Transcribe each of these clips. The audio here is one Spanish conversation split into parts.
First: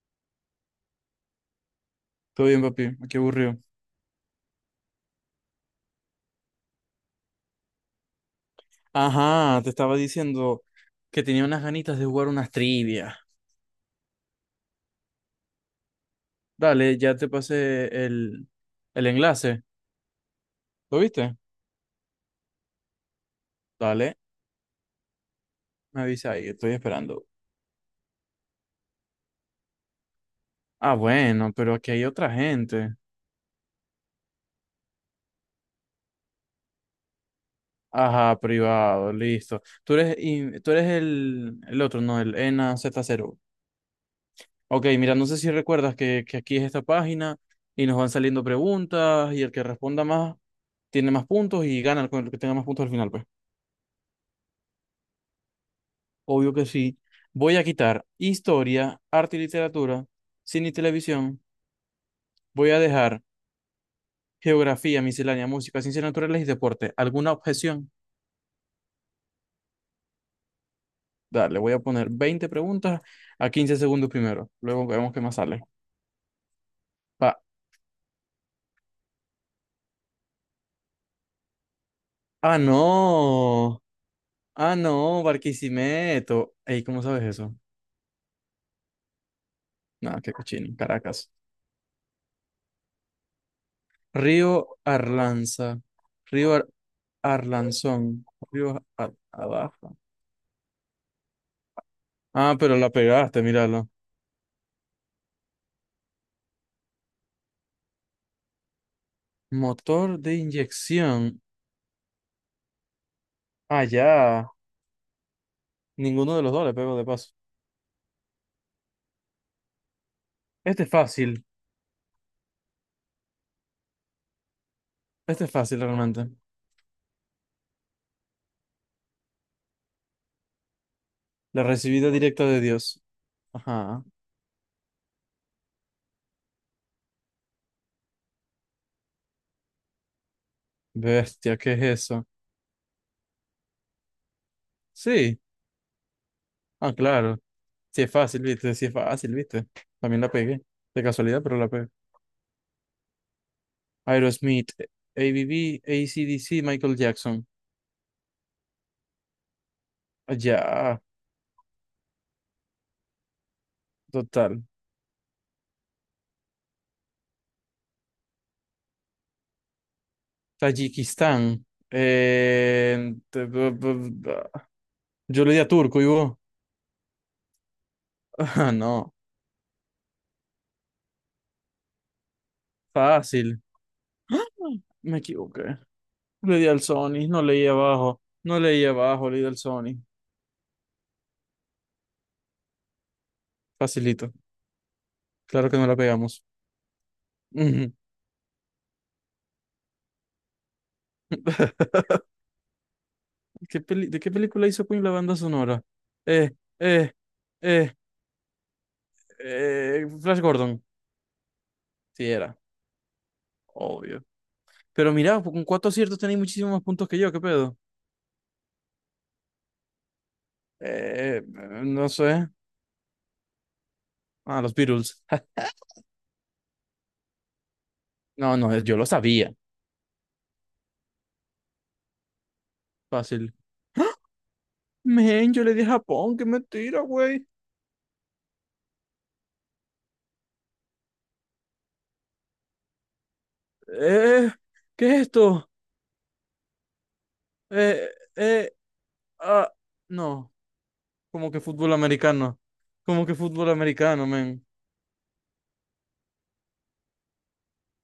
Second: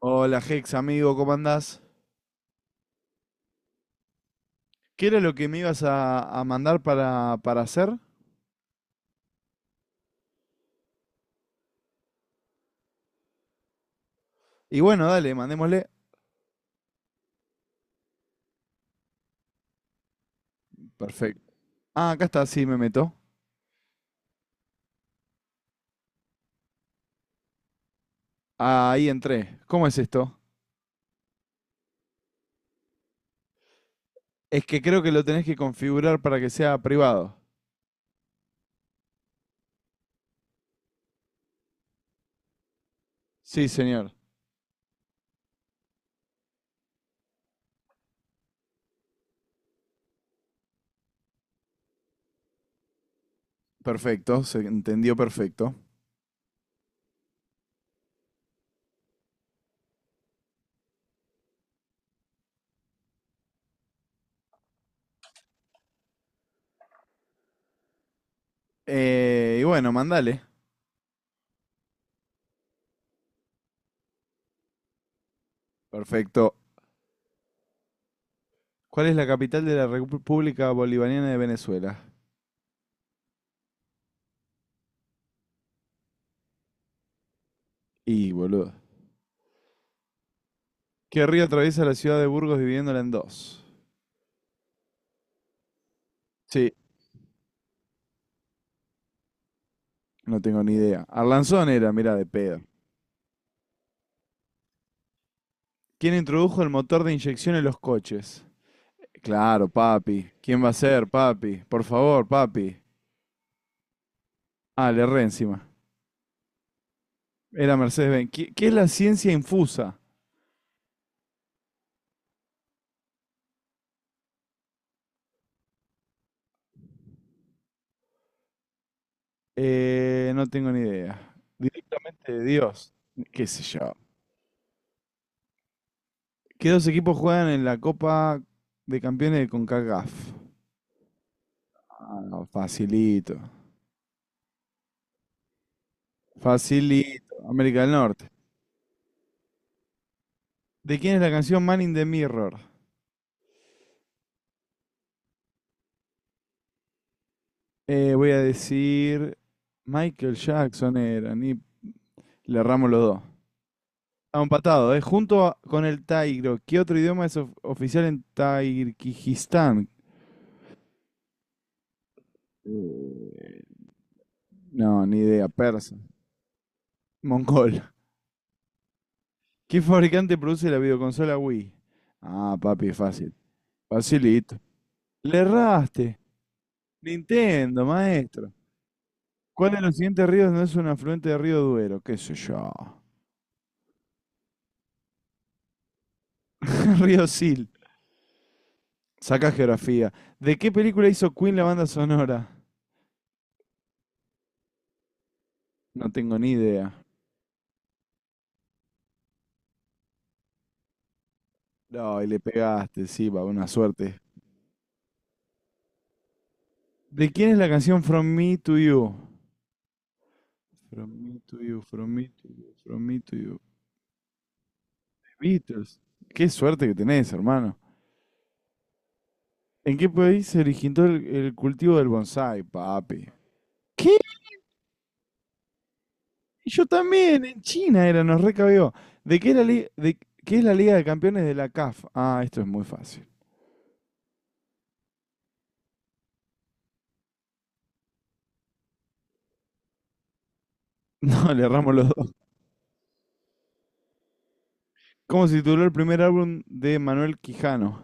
Hola Hex, amigo, ¿cómo andás? Todo bien, papi. Qué aburrido. ¿Qué era lo que me ibas a mandar para hacer? Ajá, te estaba diciendo que tenía unas ganitas de jugar unas trivias. Y bueno, dale, mandémosle. Dale, ya te pasé el enlace. ¿Lo viste? Perfecto. Ah, acá está, sí, me meto. Dale, me avisa ahí, estoy esperando. Ahí entré. ¿Cómo es esto? Ah, bueno, pero aquí hay otra gente. Es que creo que lo tenés que configurar para que sea privado. Ajá, privado, listo. Tú eres el otro, no, el ENAz0 z cero. Sí, señor. Ok, mira, no sé si recuerdas que aquí es esta página y nos van saliendo preguntas, y el que responda más tiene más puntos y gana el con el que tenga más puntos al final, pues. Perfecto, se entendió perfecto. Obvio que sí. Voy a quitar historia, arte y literatura, cine y televisión. Voy a dejar geografía, miscelánea, música, ciencias naturales y deporte. ¿Alguna objeción? Y bueno, mandale. Dale, voy a poner 20 preguntas a 15 segundos primero. Luego vemos qué más sale. Perfecto. Pa- ¿Cuál es la capital de la República Bolivariana de Venezuela? ah, no. Ah, no, Barquisimeto. Ey, ¿cómo sabes eso? Y, boludo. Nada, qué cochino. ¿Qué Caracas. río atraviesa la ciudad de Burgos dividiéndola en dos? Río Arlanza. Río Ar- Sí, Arlanzón. Abajo. no tengo ni idea. Arlanzón era, mira, de Ah, pedo. pero la pegaste, míralo. ¿Quién introdujo el motor de inyección en los coches? Claro, Motor papi. de ¿Quién va a ser, inyección. papi? Por favor, papi. Ah, ya. Ah, le erré encima. Ninguno de los dos le pego de paso. Era Mercedes-Benz. ¿Qué es la ciencia infusa? Este es fácil. Este es fácil realmente. No tengo ni idea. La recibida Directamente de directa de Dios. Dios. ¿Qué sé yo? Ajá. ¿Qué dos equipos juegan en la Copa de Campeones de CONCACAF? Bestia, ¿qué es Ah, eso? no, facilito. Sí. Ah, Facilito. claro. América del Sí es Norte. fácil, viste. Sí es fácil, viste. También la pegué. ¿De De quién es la casualidad, pero canción la Man pegué. in the Mirror? Aerosmith, A B B, A C D C, Michael Jackson. Voy a decir Michael Ah, Jackson ya. era, ni le erramos los dos. Estamos Total. empatados, ¿eh? Con el Tairo. ¿Qué otro idioma es oficial en Tayikistán? Tayikistán. Eh, no, ni Yo idea. le di a Persa. turco y vos. Mongol. Ah, no. ¿Qué fabricante produce la videoconsola Wii? Ah, papi, fácil. Fácil. ¡Ah! Facilito. Me Le equivoqué. erraste. Le di al Sony, no leí Nintendo, abajo. maestro. No leí abajo, le di al ¿Cuál de los Sony. siguientes ríos no es un afluente del río Duero? ¿Qué sé yo? Facilito. Claro que no la pegamos. Río Sil. Ujú. Sacá geografía. ¿De qué película hizo Queen la banda sonora? ¿De qué película hizo Queen la banda sonora? No tengo Eh, ni idea. eh, eh, Flash Gordon. No, y Sí, le era. pegaste, sí, va, una suerte. Obvio. Pero mira, con cuatro aciertos tenéis muchísimos más puntos que ¿De yo, ¿qué quién es la pedo? canción From Me to You? From Me Eh, to You, no From Me to sé. You, From Me to You. Ah, los Beatles. The Beatles. Qué suerte que tenés, hermano. No, no, yo lo sabía. ¿En qué país se originó el cultivo del bonsái, papi? Fácil. ¿Qué? Men, yo le di a Japón, que Yo mentira, güey. también, en China era, nos recabió. ¿De qué es la, li- de, ¿qué es la Liga de Campeones de la CAF? Ah, esto es muy fácil. Eh, ¿Qué es esto? Eh, eh, ah, no, como No, que le fútbol erramos los dos. americano, como que fútbol americano, men. ¿Cómo se tituló el primer álbum de Manuel Quijano?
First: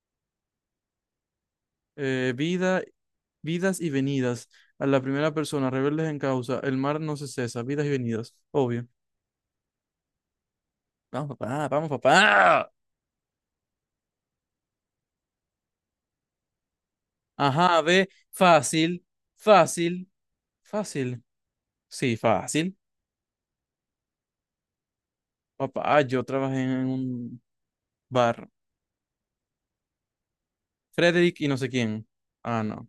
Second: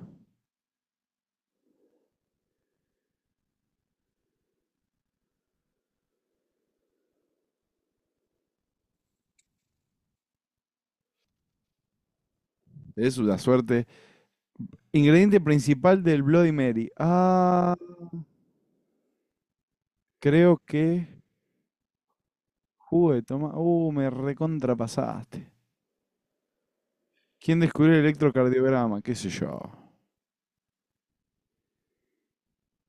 Eh, vida, Vidas y venidas. A la primera persona, rebeldes en causa, el mar no se cesa, vidas y venidas, obvio. Vamos, papá, vamos, papá. Es una suerte. Ingrediente principal del Bloody Mary. Ah, Ajá, ve, fácil, fácil, creo que fácil. Sí, fácil. jugo de toma. Me recontrapasaste. Papá, yo trabajé en un ¿Quién descubrió el bar. electrocardiograma? ¿Qué sé yo? Frederick y no sé quién. Ah, no.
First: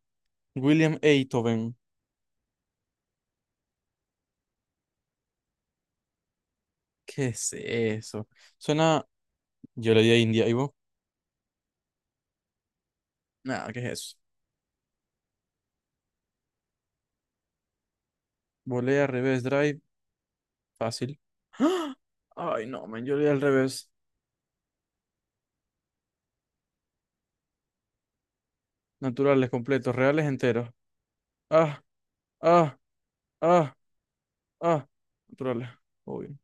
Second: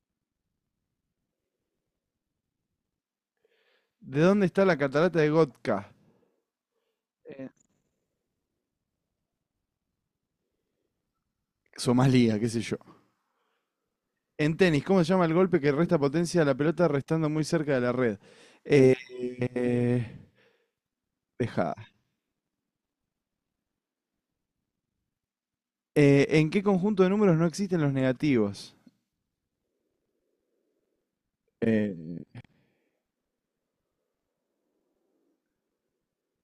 William Einthoven. ¿De dónde está la catarata de Gotka? ¿Qué Eh, es eso? Suena. Yo le di a India, ¿y vos? Somalia, qué sé yo. Nada, ¿qué es eso? En tenis, ¿cómo se llama el golpe que resta potencia a la pelota restando muy cerca de la red? Eh, Volea, revés, drive, eh, fácil. dejada. ¡Ah! Ay, no, man, yo le di al revés. ¿En qué conjunto de números no existen los negativos? Naturales, completos, reales, enteros. Ah, Eh, ah, ah, ah. Naturales, obvio.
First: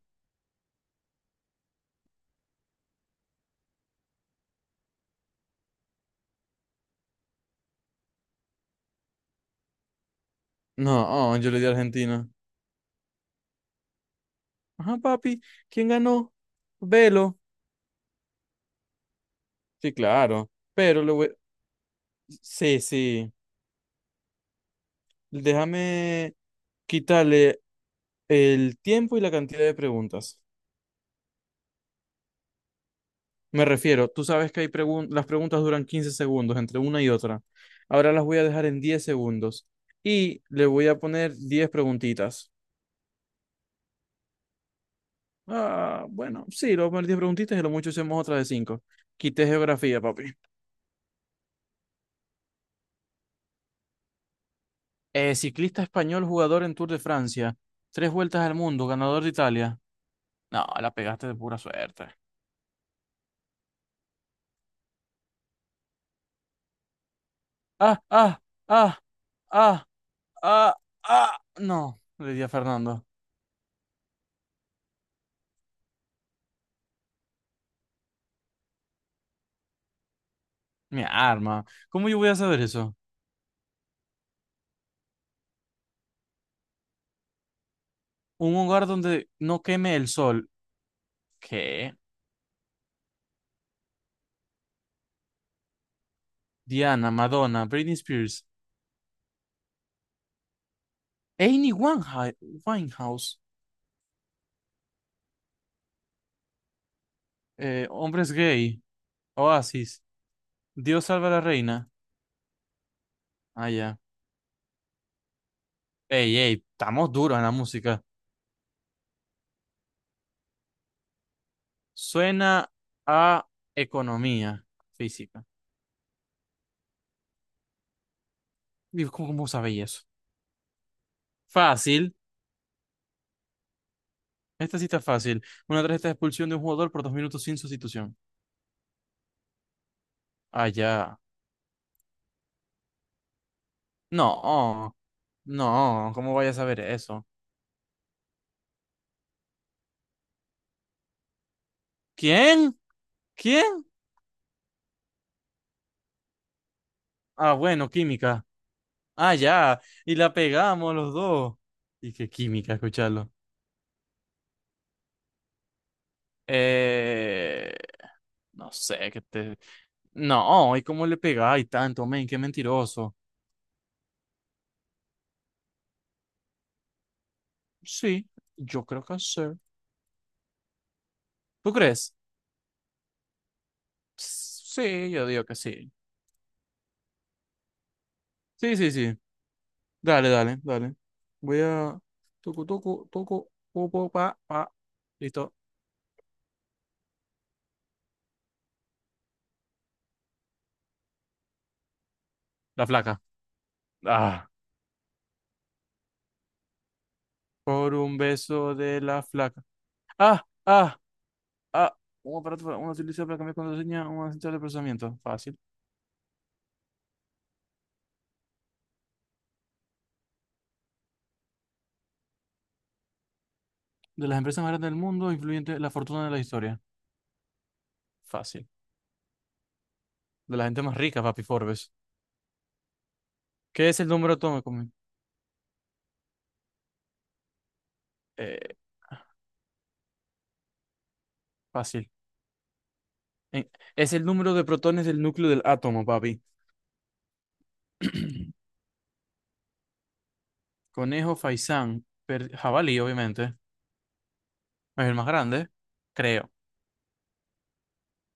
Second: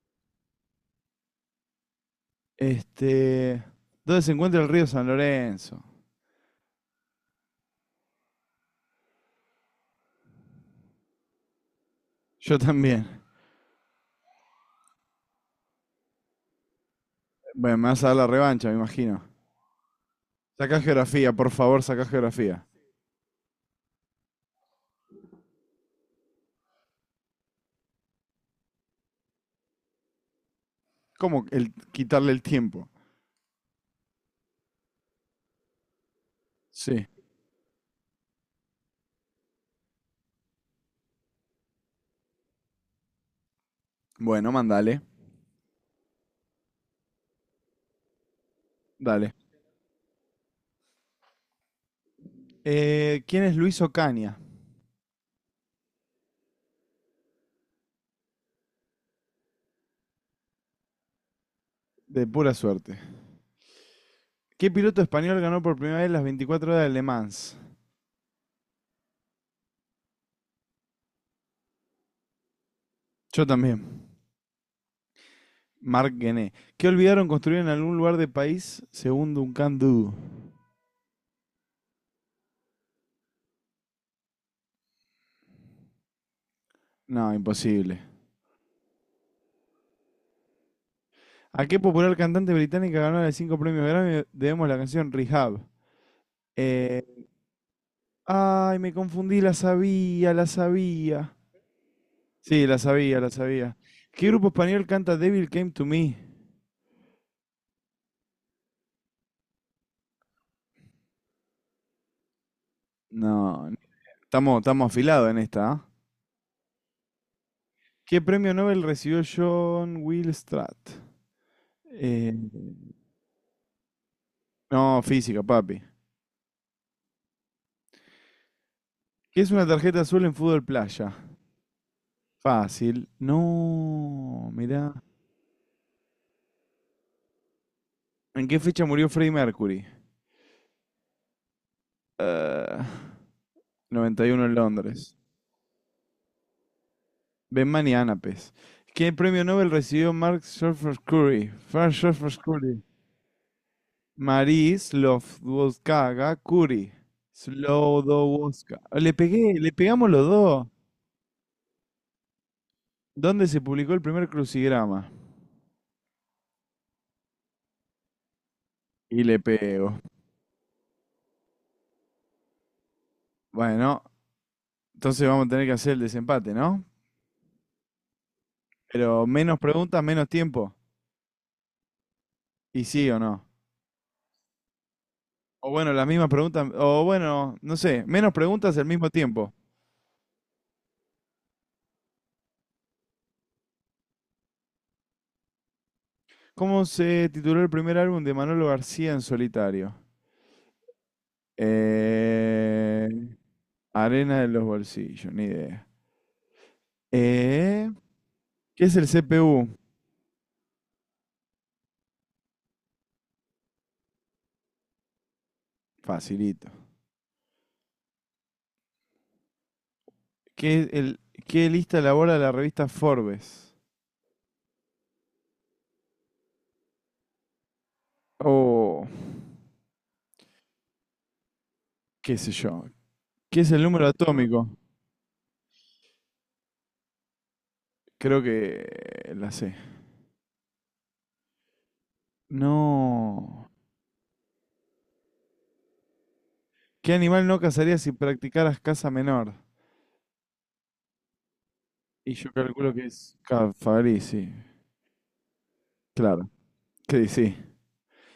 Este, ¿dónde se encuentra el río San Lorenzo? No, ah, yo le di a Argentina. Yo también. Ajá, papi, ¿quién ganó? Velo. Bueno, me vas a dar la revancha, me imagino. Sí, claro, Sacá pero le geografía, voy. por favor, sacá geografía. Sí, sí. Déjame quitarle el tiempo y la cantidad de preguntas. ¿Quitarle el tiempo? Me refiero, tú sabes que hay las preguntas duran 15 segundos entre una Sí. y otra. Ahora las voy a dejar en 10 segundos y le voy a poner 10 preguntitas. Bueno, mandale. Ah, bueno, sí, le voy a poner 10 preguntitas y lo mucho hacemos otra de cinco. Dale. Quité geografía, papi. ¿Quién es Luis Ocaña? Ciclista español, jugador en Tour de Francia. Tres vueltas al mundo, ganador de Italia. No, la pegaste de pura suerte. De pura suerte. ¿Qué piloto español ganó por primera vez las 24 horas de Le Mans? Ah, ah, ah, ah, ah, ah. No, le di a Fernando. Yo también. Marc Guené. ¿Qué olvidaron construir en algún lugar de país según Duncan Du? Mi arma. ¿Cómo yo voy a saber eso? No, imposible. Un hogar donde no queme el sol. ¿A qué ¿Qué? popular cantante británica ganó los cinco premios Grammy? Debemos la canción Rehab. Eh, Diana, Madonna, Britney Spears, ay, me confundí, la sabía, la sabía. Amy Sí, la sabía, la Winehouse. sabía. ¿Qué grupo español canta Devil Came to Me? Hombres gay, Oasis, Dios salva a la reina. No, Ah, ya. estamos afilados en esta, ¿ah? Ey, ey, estamos duros en la música. ¿Qué premio Nobel recibió John Will Stratt? Eh, Suena a economía no, física, física. papi. Digo, ¿Cómo, ¿Qué cómo es una sabéis tarjeta eso? azul en fútbol playa? Fácil. Fácil. No, Esta sí mirá. está fácil. Una tarjeta de expulsión de un jugador por 2 minutos sin sustitución. ¿En qué fecha murió Freddie Mercury? Ah, ya. Eh, 91 en No, Londres. no, ¿cómo vaya a saber eso? Benman y Anapes. ¿Qué premio Nobel recibió Mark Surfer Curry? Mark Surfer ¿Quién? Curry. ¿Quién? Marie Slowdoska Curry. Ah, bueno, química. Slowdoska. Le Ah, pegué, le ya. pegamos Y los la dos. pegamos los dos. Y qué química, escucharlo. ¿Dónde se publicó el primer crucigrama? Eh, no sé, que Y le te... pego. No, ¿y cómo le pegáis tanto, men? Qué mentiroso. Bueno, entonces vamos a tener que hacer el desempate, ¿no? Sí, yo creo que Pero sí. menos preguntas, menos tiempo. ¿Tú crees? ¿Y sí o no? Sí, yo digo que O bueno, sí. las mismas preguntas, o bueno, no sé, menos preguntas Sí, al sí, mismo sí. tiempo. Dale, dale, dale. Voy a... Toco, toco, toco, popo, pa, pa. Listo. ¿Cómo se tituló el primer álbum de Manolo García en solitario? La Eh, flaca. Arena Ah. de los bolsillos, ni idea. Eh, Por un beso ¿Qué es de el la flaca. CPU? Ah, ah. A. Un aparato para una utiliza para cambiar contraseña, un asistente de procesamiento. Fácil. Facilito. ¿Qué, es el, ¿Qué lista elabora la revista Forbes? De las empresas más grandes del mundo, influyente la fortuna de la historia. Fácil. O De la gente más rica, papi Forbes. qué sé yo. ¿Qué es el ¿Qué es número el número atómico? atómico? Men? Creo Eh, que la sé. Fácil. No. Eh, es el número de protones del núcleo del átomo, papi. ¿Qué animal no cazarías si practicaras caza menor? Conejo, faisán, Y yo calculo jabalí, que es obviamente. Cafarí, sí. Es el más grande, Claro. creo. Sí, sí.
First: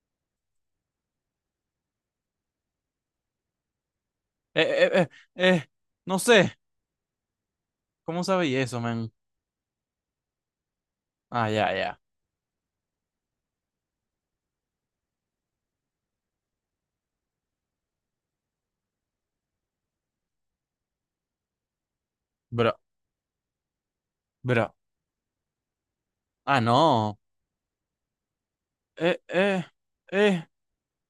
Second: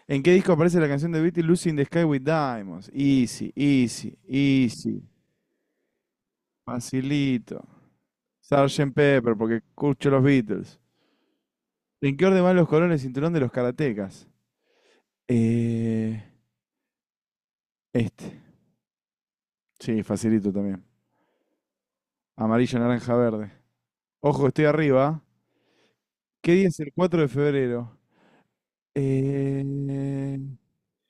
¿En qué disco aparece la canción de Beatles Lucy in the Sky with Diamonds? Easy, easy, Eh, eh, easy. eh, eh, eh, no sé. Facilito. ¿Cómo sabéis eso, Sergeant man? Pepper, porque escucho los Beatles. Ah, ya, ya. ¿En qué orden van los colores del cinturón de los karatecas? Eh, este. Sí, facilito también. Bro, Amarillo, naranja, verde. Ojo, estoy bro. arriba. ¿Qué Ah, día es el no. 4 de febrero? Eh, Eh... eh, eh.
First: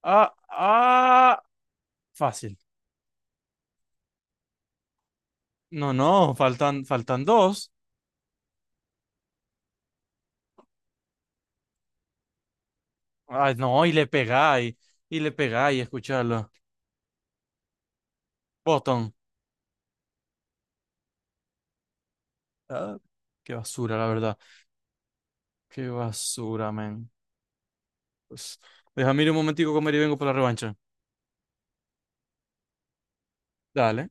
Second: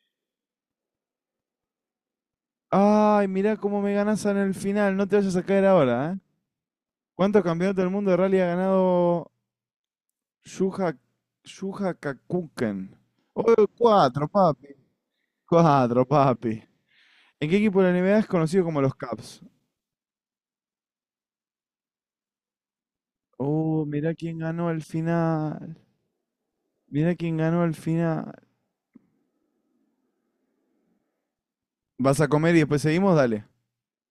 Ah, ah, fácil. Ay, mirá cómo me ganás en el final. No te vayas a caer No, no, ahora, ¿eh? faltan ¿Cuántos dos. campeonatos del mundo de rally ha ganado Shuha, Shuha Kakuken. Ay, Oh, no, cuatro, papi. Y le pegáis, Cuatro, escucharlo. papi. ¿En qué equipo de la NBA es conocido como los Botón. Caps? Ah, qué Oh, basura, la mirá quién verdad. ganó al final. Qué basura, men. Mirá quién ganó al final. Pues, déjame ir un momentico a comer y vengo por la revancha. ¿Vas a comer y después seguimos? Dale. Dale.